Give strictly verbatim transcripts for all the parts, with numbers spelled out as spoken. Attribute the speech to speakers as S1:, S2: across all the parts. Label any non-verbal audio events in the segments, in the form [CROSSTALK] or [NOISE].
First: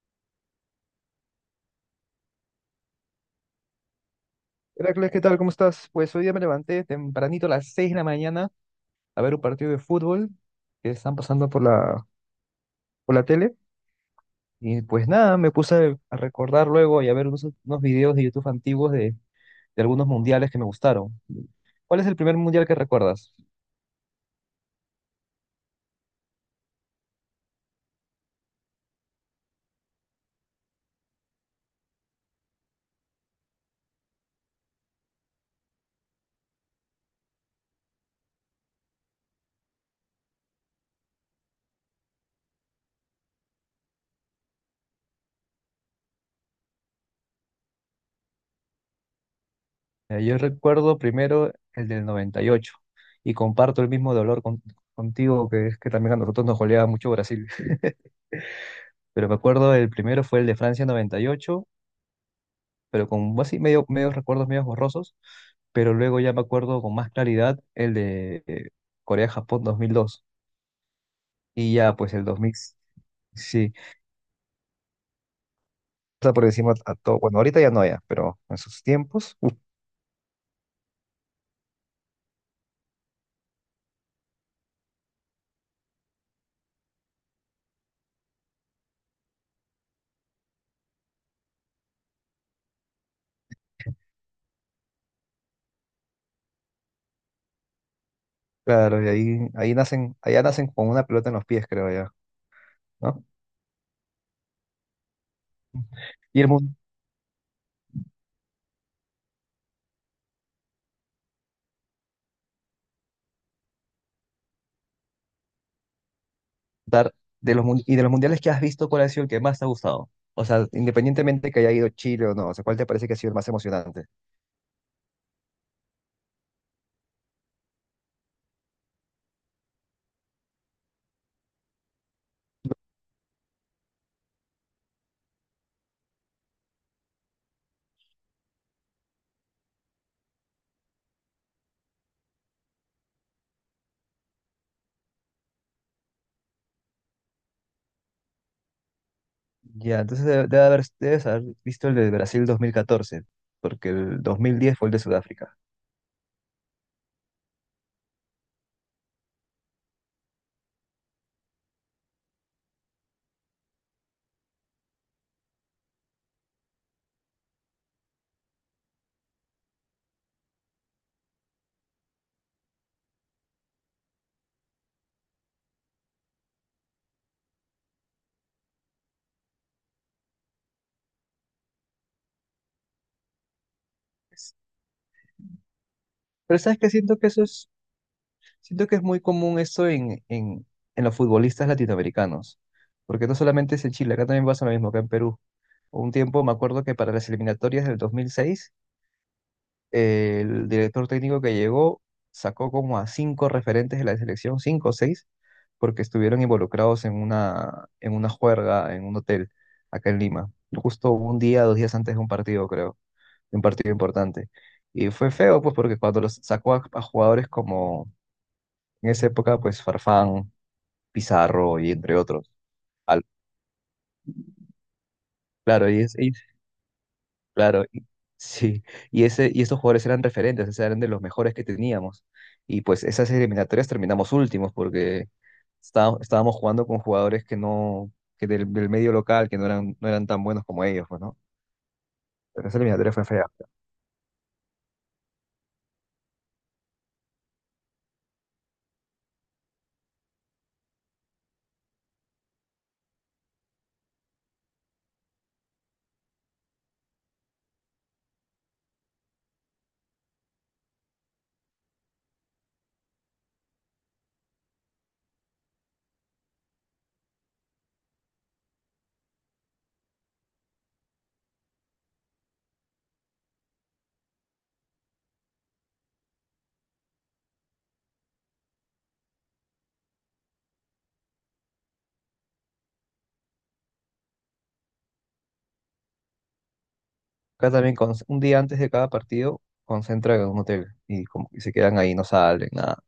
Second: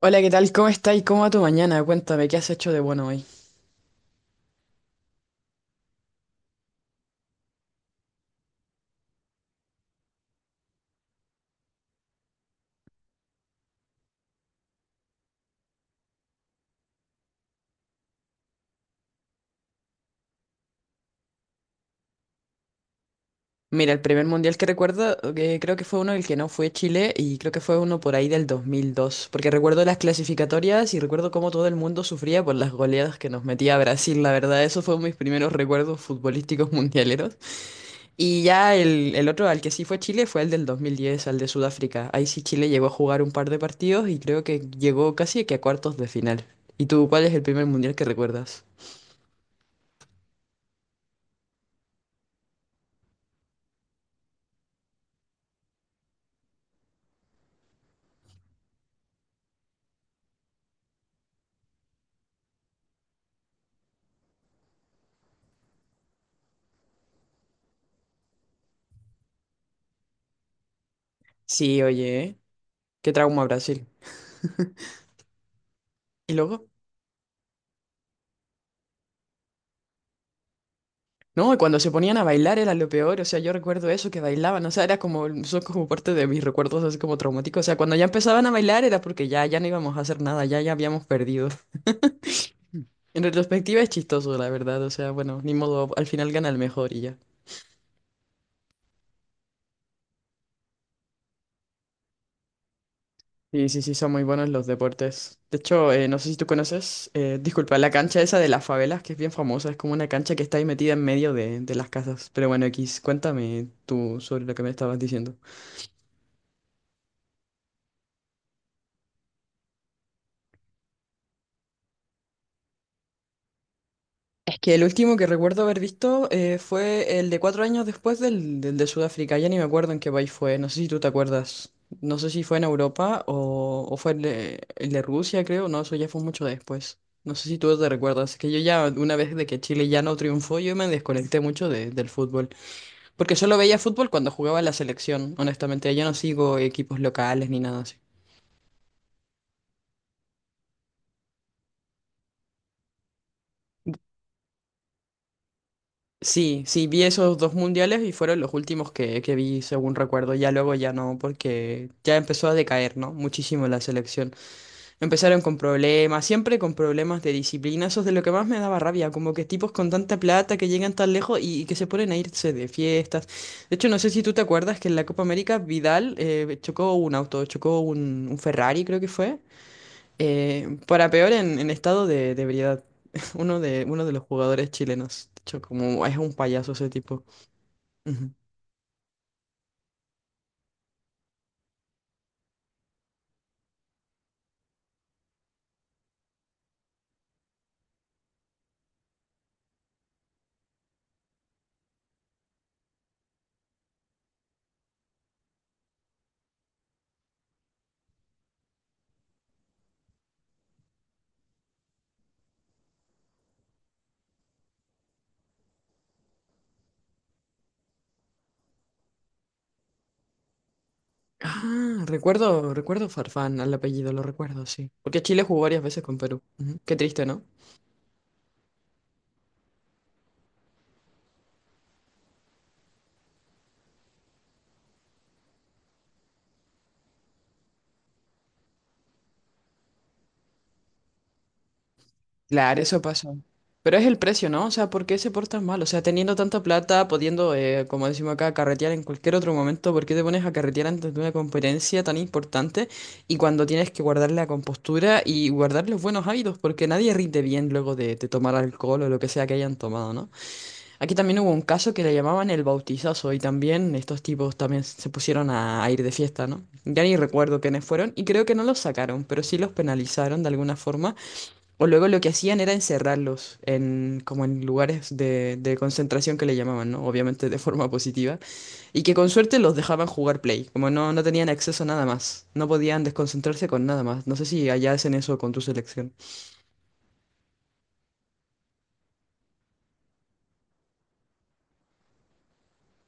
S1: Hola, ¿qué tal? ¿Cómo estás? ¿Cómo va tu mañana? Cuéntame, ¿qué has hecho de bueno hoy?
S2: Heracles, ¿qué tal? ¿Cómo estás? Pues hoy día me levanté tempranito a las seis de la mañana a ver un partido de fútbol que están pasando por la, por la tele. Y pues nada, me puse a recordar luego y a ver unos, unos videos de YouTube antiguos de, de algunos mundiales que me gustaron. ¿Cuál es el primer mundial que recuerdas?
S1: Mira, el primer mundial que recuerdo, que creo que fue uno, el que no fue Chile, y creo que fue uno por ahí del dos mil dos, porque recuerdo las clasificatorias y recuerdo cómo todo el mundo sufría por las goleadas que nos metía Brasil, la verdad, esos fueron mis primeros recuerdos futbolísticos mundialeros. Y ya el, el otro al que sí fue Chile fue el del dos mil diez, al de Sudáfrica. Ahí sí Chile llegó a jugar un par de partidos y creo que llegó casi que a cuartos de final. ¿Y tú cuál es el primer mundial que recuerdas?
S2: Eh, yo recuerdo primero el del noventa y ocho y comparto el mismo dolor con- contigo, que es que también a nosotros nos goleaba mucho Brasil. [LAUGHS] Pero me acuerdo, el primero fue el de Francia noventa y ocho, pero con así medio, medios recuerdos medios borrosos, pero luego ya me acuerdo con más claridad el de eh, Corea-Japón dos mil dos, y
S1: Sí,
S2: ya pues el
S1: oye.
S2: dos mil,
S1: Qué trauma
S2: sí,
S1: Brasil.
S2: está
S1: Y
S2: por
S1: luego,
S2: encima a todo, bueno, ahorita ya no ya, pero en sus tiempos, uf,
S1: no, y cuando se ponían a bailar era lo peor, o sea, yo recuerdo eso, que bailaban, o sea, era como, son como parte de mis recuerdos así como traumáticos, o sea, cuando ya empezaban a bailar era porque ya, ya no íbamos a hacer nada, ya, ya habíamos perdido. En retrospectiva es chistoso, la verdad, o sea, bueno, ni modo, al final gana el mejor y ya.
S2: claro, y ahí, ahí nacen, allá nacen con una pelota en los pies, creo ya, ¿no?
S1: Sí, sí, sí, son muy buenos los deportes. De hecho, eh, no sé si
S2: Y
S1: tú
S2: el mun-
S1: conoces, eh, disculpa, la cancha esa de las favelas, que es bien famosa, es como una cancha que está ahí metida en medio de, de las casas. Pero bueno, X, cuéntame tú sobre lo que me estabas diciendo.
S2: dar- de los, mun- y de los mundiales que has visto, ¿cuál ha sido el que más te ha gustado? O sea, independientemente que haya ido Chile o no, o sea, ¿cuál te parece que ha sido el más emocionante?
S1: Que el último que recuerdo haber visto eh, fue el de cuatro años después del, del de Sudáfrica. Ya ni me acuerdo en qué país fue. No sé si tú te acuerdas. No sé si fue en Europa o, o fue el de, el de Rusia, creo. No, eso ya fue mucho después. No sé si tú te recuerdas. Es que yo ya, una vez de que Chile ya no triunfó, yo me desconecté mucho de- del fútbol. Porque solo veía fútbol cuando jugaba en la selección. Honestamente, ya no sigo equipos locales ni nada así.
S2: Ya, entonces debe, debe haber, debes haber visto el de Brasil dos mil catorce, porque el dos mil diez fue el de Sudáfrica.
S1: Sí, sí, vi esos dos mundiales y fueron los últimos que, que vi, según recuerdo. Ya luego ya no, porque ya empezó a decaer, ¿no? Muchísimo la selección. Empezaron con problemas, siempre con problemas de disciplina. Eso es de lo que más me daba rabia, como que tipos con tanta plata que llegan tan lejos y, y que se ponen a irse de fiestas. De hecho, no sé si tú te acuerdas que en la Copa América Vidal eh, chocó un auto, chocó un, un Ferrari, creo que fue. Eh, para peor en, en estado de, de ebriedad. [LAUGHS] Uno de, uno de los
S2: Es-
S1: jugadores chilenos. De hecho, como es un
S2: Pero
S1: payaso
S2: sabes
S1: ese
S2: que siento
S1: tipo.
S2: que eso es,
S1: Ujú.
S2: siento que es muy común esto en, en, en los futbolistas latinoamericanos, porque no solamente es en Chile, acá también pasa lo mismo, acá en Perú. Un tiempo me acuerdo que para las eliminatorias del dos mil seis, el director técnico que llegó sacó como a cinco referentes de la selección, cinco o seis, porque estuvieron involucrados en una, en una juerga en un hotel acá en Lima, justo un día, dos días antes de un partido, creo, de un partido importante. Y fue feo, pues, porque cuando los sacó a, a jugadores como en esa época, pues Farfán, Pizarro y
S1: Ah,
S2: entre otros.
S1: recuerdo, recuerdo
S2: al-
S1: Farfán al apellido, lo recuerdo, sí. Porque Chile jugó varias
S2: claro, y,
S1: veces
S2: es-
S1: con Perú. Ujú. Qué triste, ¿no?
S2: Claro, y- sí. Y, ese, y esos jugadores eran referentes, o sea, eran de los mejores que teníamos. Y pues esas eliminatorias terminamos últimos porque está- estábamos jugando con jugadores que no, que del, del medio local, que no eran, no eran tan buenos como ellos, pues, ¿no? Pero esa
S1: Claro, eso
S2: eliminatoria fue
S1: pasa.
S2: fea.
S1: Pero es el precio, ¿no? O sea, ¿por qué se portas mal? O sea, teniendo tanta plata, pudiendo, eh, como decimos acá, carretear en cualquier otro momento, ¿por qué te pones a carretear antes de una competencia tan importante y cuando tienes que guardar la compostura y guardar los buenos hábitos? Porque nadie rinde bien luego de, de tomar alcohol o lo que sea que hayan tomado, ¿no? Aquí también hubo un caso que le llamaban el bautizazo y también estos tipos también se pusieron a, a ir de fiesta, ¿no? Ya ni recuerdo quiénes fueron y creo que no los sacaron, pero sí los penalizaron de alguna forma o luego lo que hacían era encerrarlos en, como en lugares de, de concentración que le llamaban, ¿no? Obviamente de forma positiva. Y que con suerte los dejaban jugar play. Como no, no tenían acceso a nada más. No podían desconcentrarse con nada más. No sé si allá hacen eso con tu selección.
S2: Acá también, con, un día antes de cada partido, concentran en un hotel y, como, y se quedan ahí, no salen, nada.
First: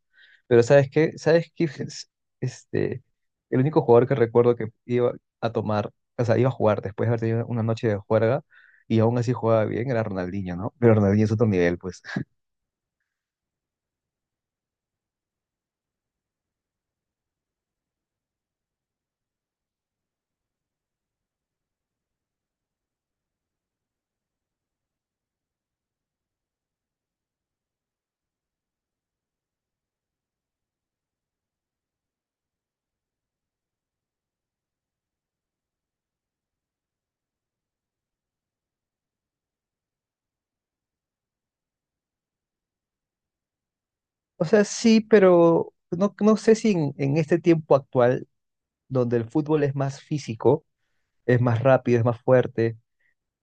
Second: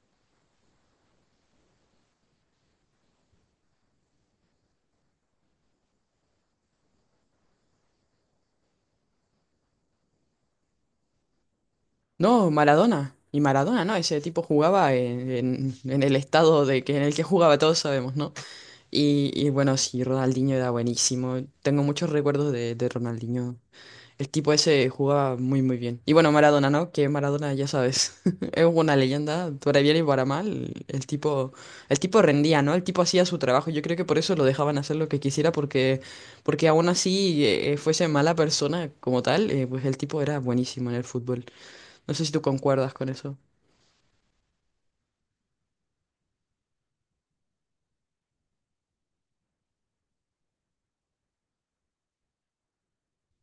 S2: Pero ¿sabes qué? ¿Sabes qué? [LAUGHS] Este, el único jugador que recuerdo que iba a tomar, o sea, iba a jugar después de haber tenido una noche de juerga y aún así jugaba bien, era Ronaldinho, ¿no? Pero Ronaldinho es otro nivel, pues.
S1: No, Maradona. Y Maradona, ¿no? Ese tipo jugaba en, en- en el estado de que, en el que jugaba, todos sabemos, ¿no? Y, y bueno, sí, Ronaldinho era buenísimo. Tengo muchos recuerdos de, de Ronaldinho. El tipo ese jugaba muy muy bien. Y bueno, Maradona, ¿no? Que Maradona, ya sabes, [LAUGHS] es una leyenda, para bien y para mal. El tipo, el tipo rendía, ¿no? El tipo hacía su trabajo. Yo creo que por eso lo dejaban hacer lo que quisiera, porque, porque aún así eh, eh, fuese mala persona como tal, eh, pues el tipo era buenísimo en el fútbol. No sé si tú concuerdas con eso.
S2: O sea, sí, pero no, no sé si en, en este tiempo actual, donde el fútbol es más físico, es más rápido, es más fuerte,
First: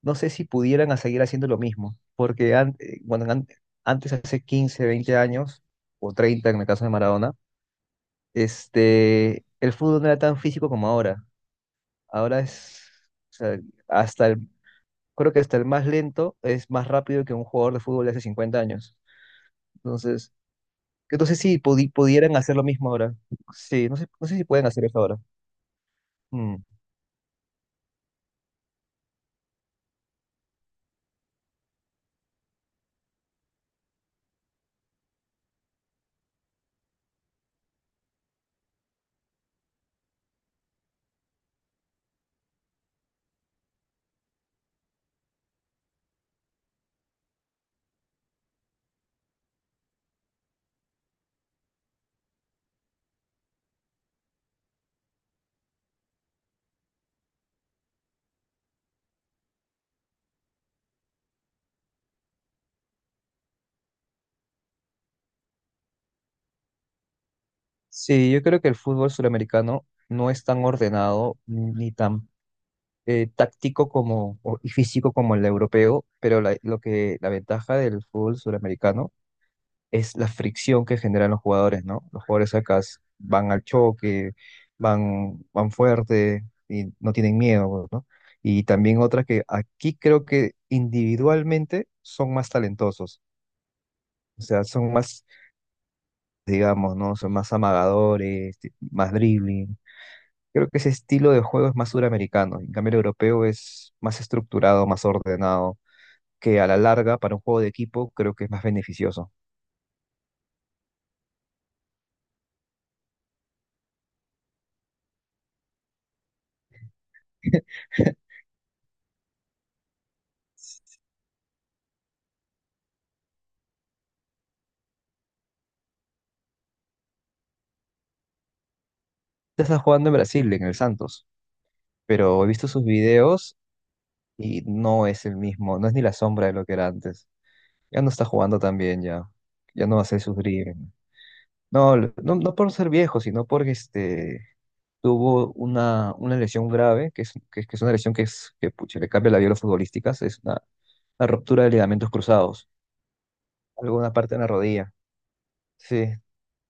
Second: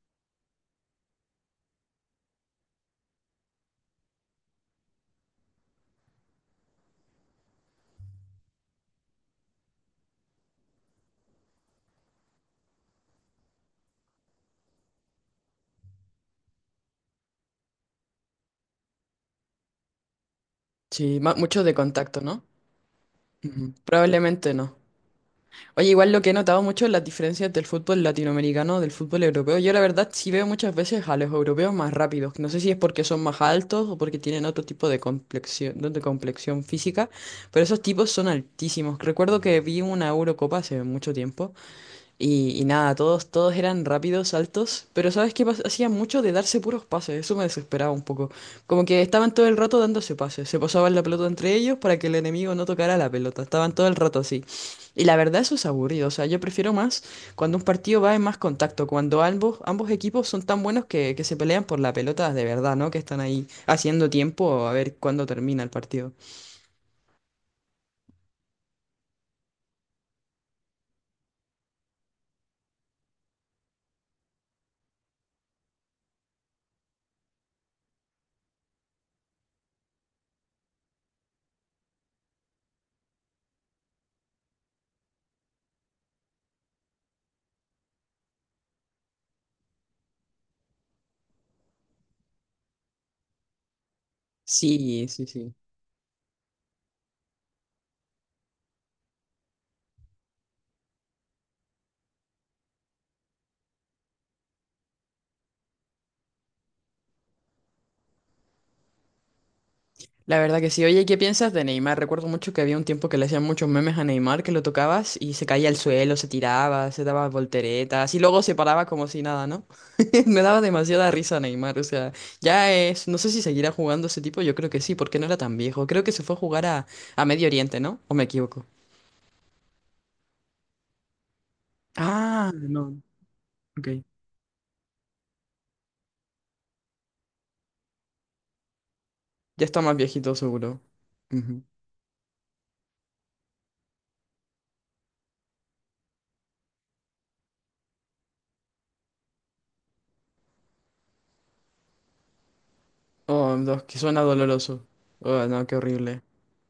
S2: no sé si pudieran a seguir haciendo lo mismo, porque an- eh, bueno, an- antes, hace quince veinte años, o treinta en el caso de Maradona, este, el fútbol no era tan físico como ahora. Ahora es, o sea, hasta el, creo que hasta el más lento es más rápido que un jugador de fútbol de hace cincuenta años. Entonces,
S1: Sí, ma-
S2: entonces sí,
S1: mucho de
S2: pudi-
S1: contacto,
S2: pudieran
S1: ¿no?
S2: hacer lo mismo ahora.
S1: Ujú.
S2: Sí, no sé, no sé si
S1: Probablemente
S2: pueden
S1: no.
S2: hacer eso ahora.
S1: Oye, igual lo que he notado
S2: Mm.
S1: mucho es las diferencias del fútbol latinoamericano, del fútbol europeo. Yo la verdad sí veo muchas veces a los europeos más rápidos. No sé si es porque son más altos o porque tienen otro tipo de complexión, no, de complexión física, pero esos tipos son altísimos. Recuerdo que vi una Eurocopa hace mucho tiempo y, y nada, todos, todos eran rápidos, altos, pero ¿sabes qué pas- Hacían mucho de darse puros pases, eso me desesperaba un poco. Como que estaban todo el rato dándose pases, se pasaban la pelota entre ellos para que el enemigo no tocara la pelota, estaban todo el rato así. Y la verdad eso es aburrido, o sea, yo prefiero más cuando un partido va en más contacto, cuando ambos, ambos equipos son tan buenos que, que se pelean por la pelota de verdad, ¿no? Que están ahí haciendo tiempo a ver cuándo termina el partido.
S2: Sí, yo creo que el fútbol suramericano no es tan ordenado ni tan eh, táctico como o- y físico como el europeo, pero la- lo que la ventaja del fútbol suramericano es la fricción que generan los jugadores, ¿no? Los jugadores acá s- van al choque, van, van fuerte y no tienen miedo, ¿no? Y también otra que aquí creo que individualmente son más talentosos, o sea, son
S1: Sí, sí,
S2: más,
S1: sí.
S2: digamos, ¿no? Son más amagadores, ti- más dribbling. Creo que ese estilo de juego es más suramericano, en cambio el europeo es más estructurado, más ordenado, que a la larga para un juego de equipo creo que es más beneficioso.
S1: La verdad que sí. Oye, ¿qué piensas de Neymar? Recuerdo mucho que había un tiempo que le hacían muchos memes a Neymar, que lo tocabas y se caía al suelo, se tiraba, se daba volteretas y
S2: [LAUGHS]
S1: luego se paraba como si nada, ¿no? [LAUGHS] Me daba demasiada risa Neymar, o sea, ya es, no sé si seguirá jugando ese tipo, yo creo que sí, porque no era tan viejo. Creo que se fue a jugar a, a Medio Oriente, ¿no? ¿O me equivoco?
S2: Tú estás jugando en Brasil, en el Santos. Pero he
S1: Ah,
S2: visto sus
S1: no,
S2: videos
S1: ok.
S2: y no es el mismo, no es ni la sombra de lo que era antes. Ya no está jugando tan bien ya,
S1: Ya está
S2: ya
S1: más
S2: no hace
S1: viejito
S2: sus
S1: seguro.
S2: dribbling.
S1: Ujú.
S2: No, lo- no, no por ser viejo, sino porque este, tuvo una, una lesión grave, que es, que, es que es una lesión que, es, que pucha, le cambia la vida a los futbolistas, es una, una ruptura de ligamentos cruzados,
S1: Oh, dos, que
S2: alguna
S1: suena
S2: parte de la
S1: doloroso.
S2: rodilla.
S1: Oh, no, qué
S2: Sí,
S1: horrible.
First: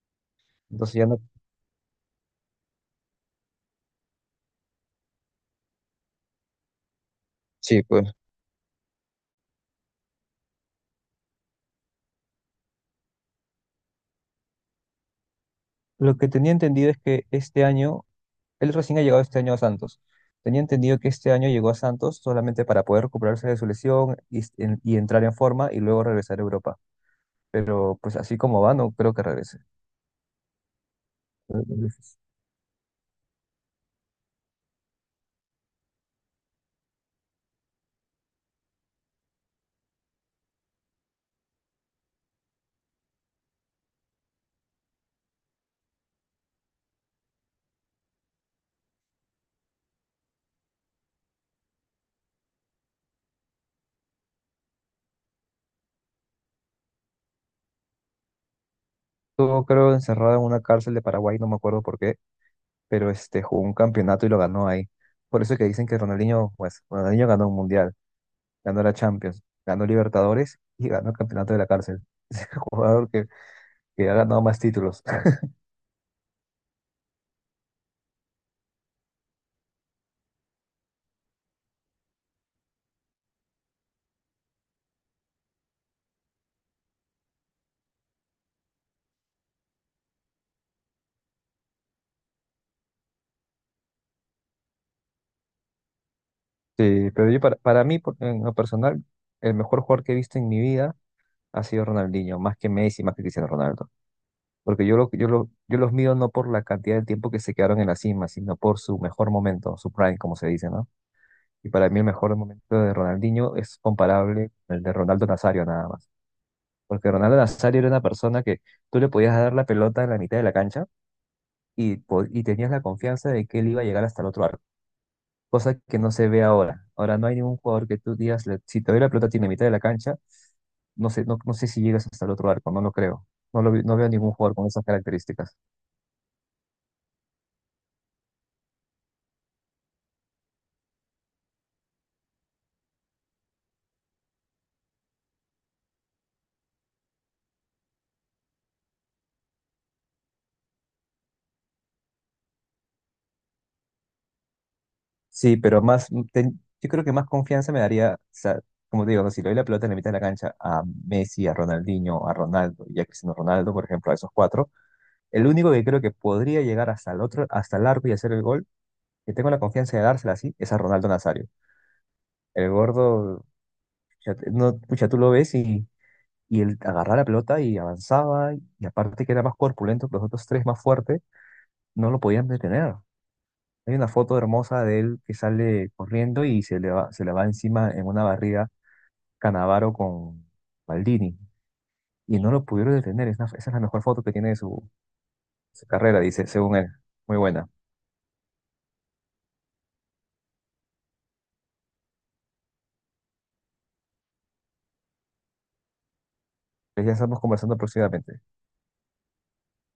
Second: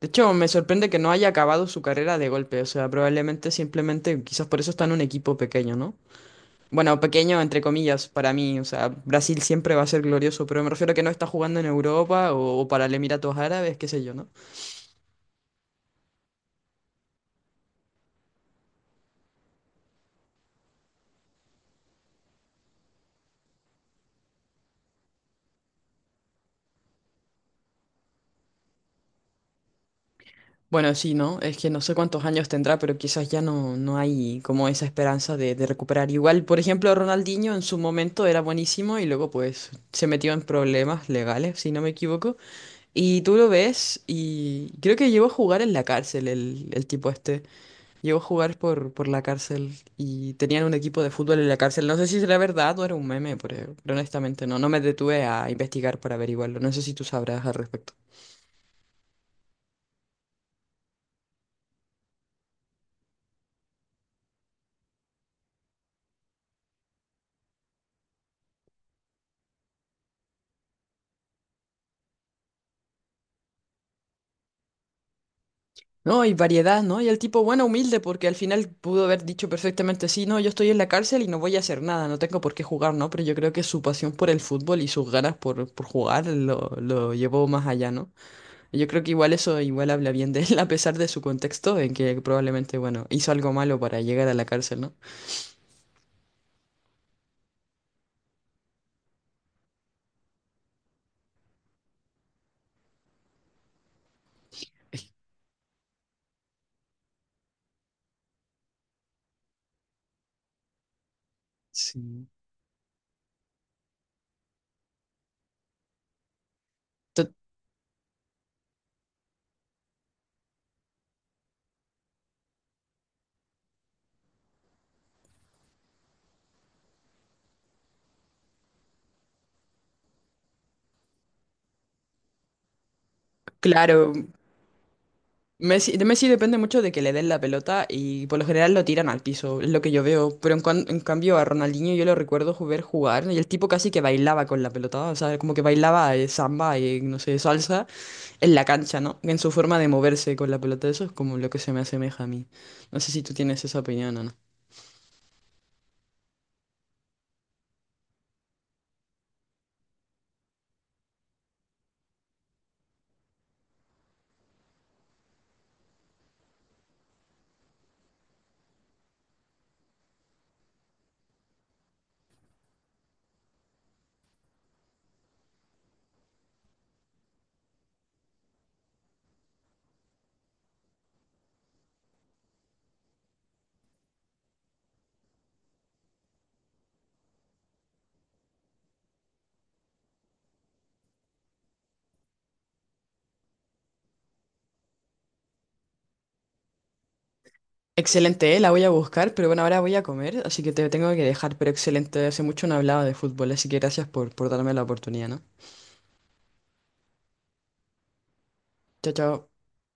S1: De hecho, me sorprende
S2: entonces
S1: que
S2: ya
S1: no
S2: no...
S1: haya acabado su carrera de golpe. O sea, probablemente simplemente, quizás por eso está en un equipo pequeño, ¿no? Bueno, pequeño entre
S2: Sí,
S1: comillas
S2: pues
S1: para mí. O sea, Brasil siempre va a ser glorioso, pero me refiero a que no está jugando en Europa o, o para el Emiratos Árabes, qué sé yo, ¿no?
S2: lo que tenía entendido es que este año él recién ha llegado este año a Santos. Tenía entendido que este año llegó a Santos solamente para poder recuperarse de su lesión y, s- en- y entrar en forma y luego regresar a Europa. Pero pues así como va, no creo que regrese.
S1: Bueno, sí, ¿no? Es que no
S2: Estuvo,
S1: sé cuántos años tendrá, pero quizás ya no, no hay como esa esperanza de, de recuperar. Igual, por ejemplo, Ronaldinho en su momento era buenísimo y luego pues se metió en problemas legales, si no me equivoco. Y tú lo ves y creo que llegó a jugar en la cárcel el, el tipo este. Llegó a jugar por, por la cárcel y tenían un equipo de fútbol en la cárcel. No sé si será verdad o era un meme, pero pero honestamente no. No me detuve a investigar para averiguarlo. No sé si tú sabrás al respecto.
S2: creo, encerrado en una cárcel de Paraguay, no me acuerdo por qué, pero este, jugó un campeonato y lo ganó ahí. Por eso que dicen que Ronaldinho, pues, Ronaldinho ganó un mundial, ganó la Champions, ganó Libertadores y ganó el campeonato de la cárcel. [LAUGHS] Es el jugador que, que ha ganado más títulos.
S1: No, y variedad, ¿no? Y el tipo, bueno, humilde, porque al final pudo haber dicho perfectamente, sí, no, yo estoy en la cárcel y no voy a hacer nada, no tengo por qué jugar, ¿no? Pero yo creo que su pasión por el fútbol y sus ganas por, por jugar lo, lo llevó más allá, ¿no? Yo creo que igual eso igual habla bien de él, [LAUGHS] a pesar de su contexto, en que probablemente, bueno, hizo algo malo para llegar a la cárcel, ¿no?
S2: Sí, pero yo para, para mí, por- en lo personal, el mejor jugador que he visto en mi vida ha sido Ronaldinho, más que Messi, más que Cristiano Ronaldo. Porque yo, lo, yo, lo, yo los mido no por la cantidad de tiempo que se quedaron en la cima, sino por su mejor momento, su prime, como se dice, ¿no? Y para mí el
S1: Sí.
S2: mejor momento de Ronaldinho es comparable con el de Ronaldo Nazario nada más. Porque
S1: To-
S2: Ronaldo Nazario era una persona que tú le podías dar la pelota en la mitad de la cancha y, po- y tenías la confianza de que él iba a llegar hasta el otro arco, cosa que no se ve ahora. Ahora no hay ningún jugador que tú digas, le- si te doy la pelota tiene mitad de la cancha, no sé, no, no sé si llegas hasta el otro arco, no lo creo. No, lo, vi- no veo
S1: Claro,
S2: ningún jugador con esas características.
S1: Messi, de Messi depende mucho de que le den la pelota y por lo general lo tiran al piso, es lo que yo veo. Pero en, cuan- en cambio a Ronaldinho yo lo recuerdo ju- ver jugar y el tipo casi que bailaba con la pelota, o sea, como que bailaba eh, samba y no sé, salsa en la cancha, ¿no? En su forma de moverse con la pelota, eso es como lo que se me asemeja a mí. No sé si tú tienes esa opinión o no.
S2: Sí, pero más, mm, ten- yo creo que más confianza me daría, o sea, como te digo, ¿no? Si le doy la pelota en la mitad de la cancha a Messi, a Ronaldinho, a Ronaldo y a Cristiano Ronaldo, por ejemplo, a esos cuatro, el único que creo que podría llegar hasta el otro, hasta el arco y hacer el gol, que tengo la confianza de dársela así, es a Ronaldo Nazario. El gordo, pucha, no, pucha, tú lo ves. y Y él agarraba la pelota y avanzaba, y aparte que era más corpulento que los otros tres, más fuerte, no lo podían detener. Hay una foto hermosa de él que sale corriendo y se le va, se le va encima en una barrida Canavaro con Maldini. Y no lo pudieron detener. Es una- esa es la mejor foto que tiene de su, su carrera, dice, según él. Muy buena.
S1: Excelente, eh, la voy a buscar, pero bueno, ahora voy a comer, así que te tengo que dejar, pero excelente, hace mucho no hablaba de fútbol, así que gracias por, por darme la oportunidad, ¿no?
S2: Pues ya estamos conversando próximamente.
S1: Chao, chao.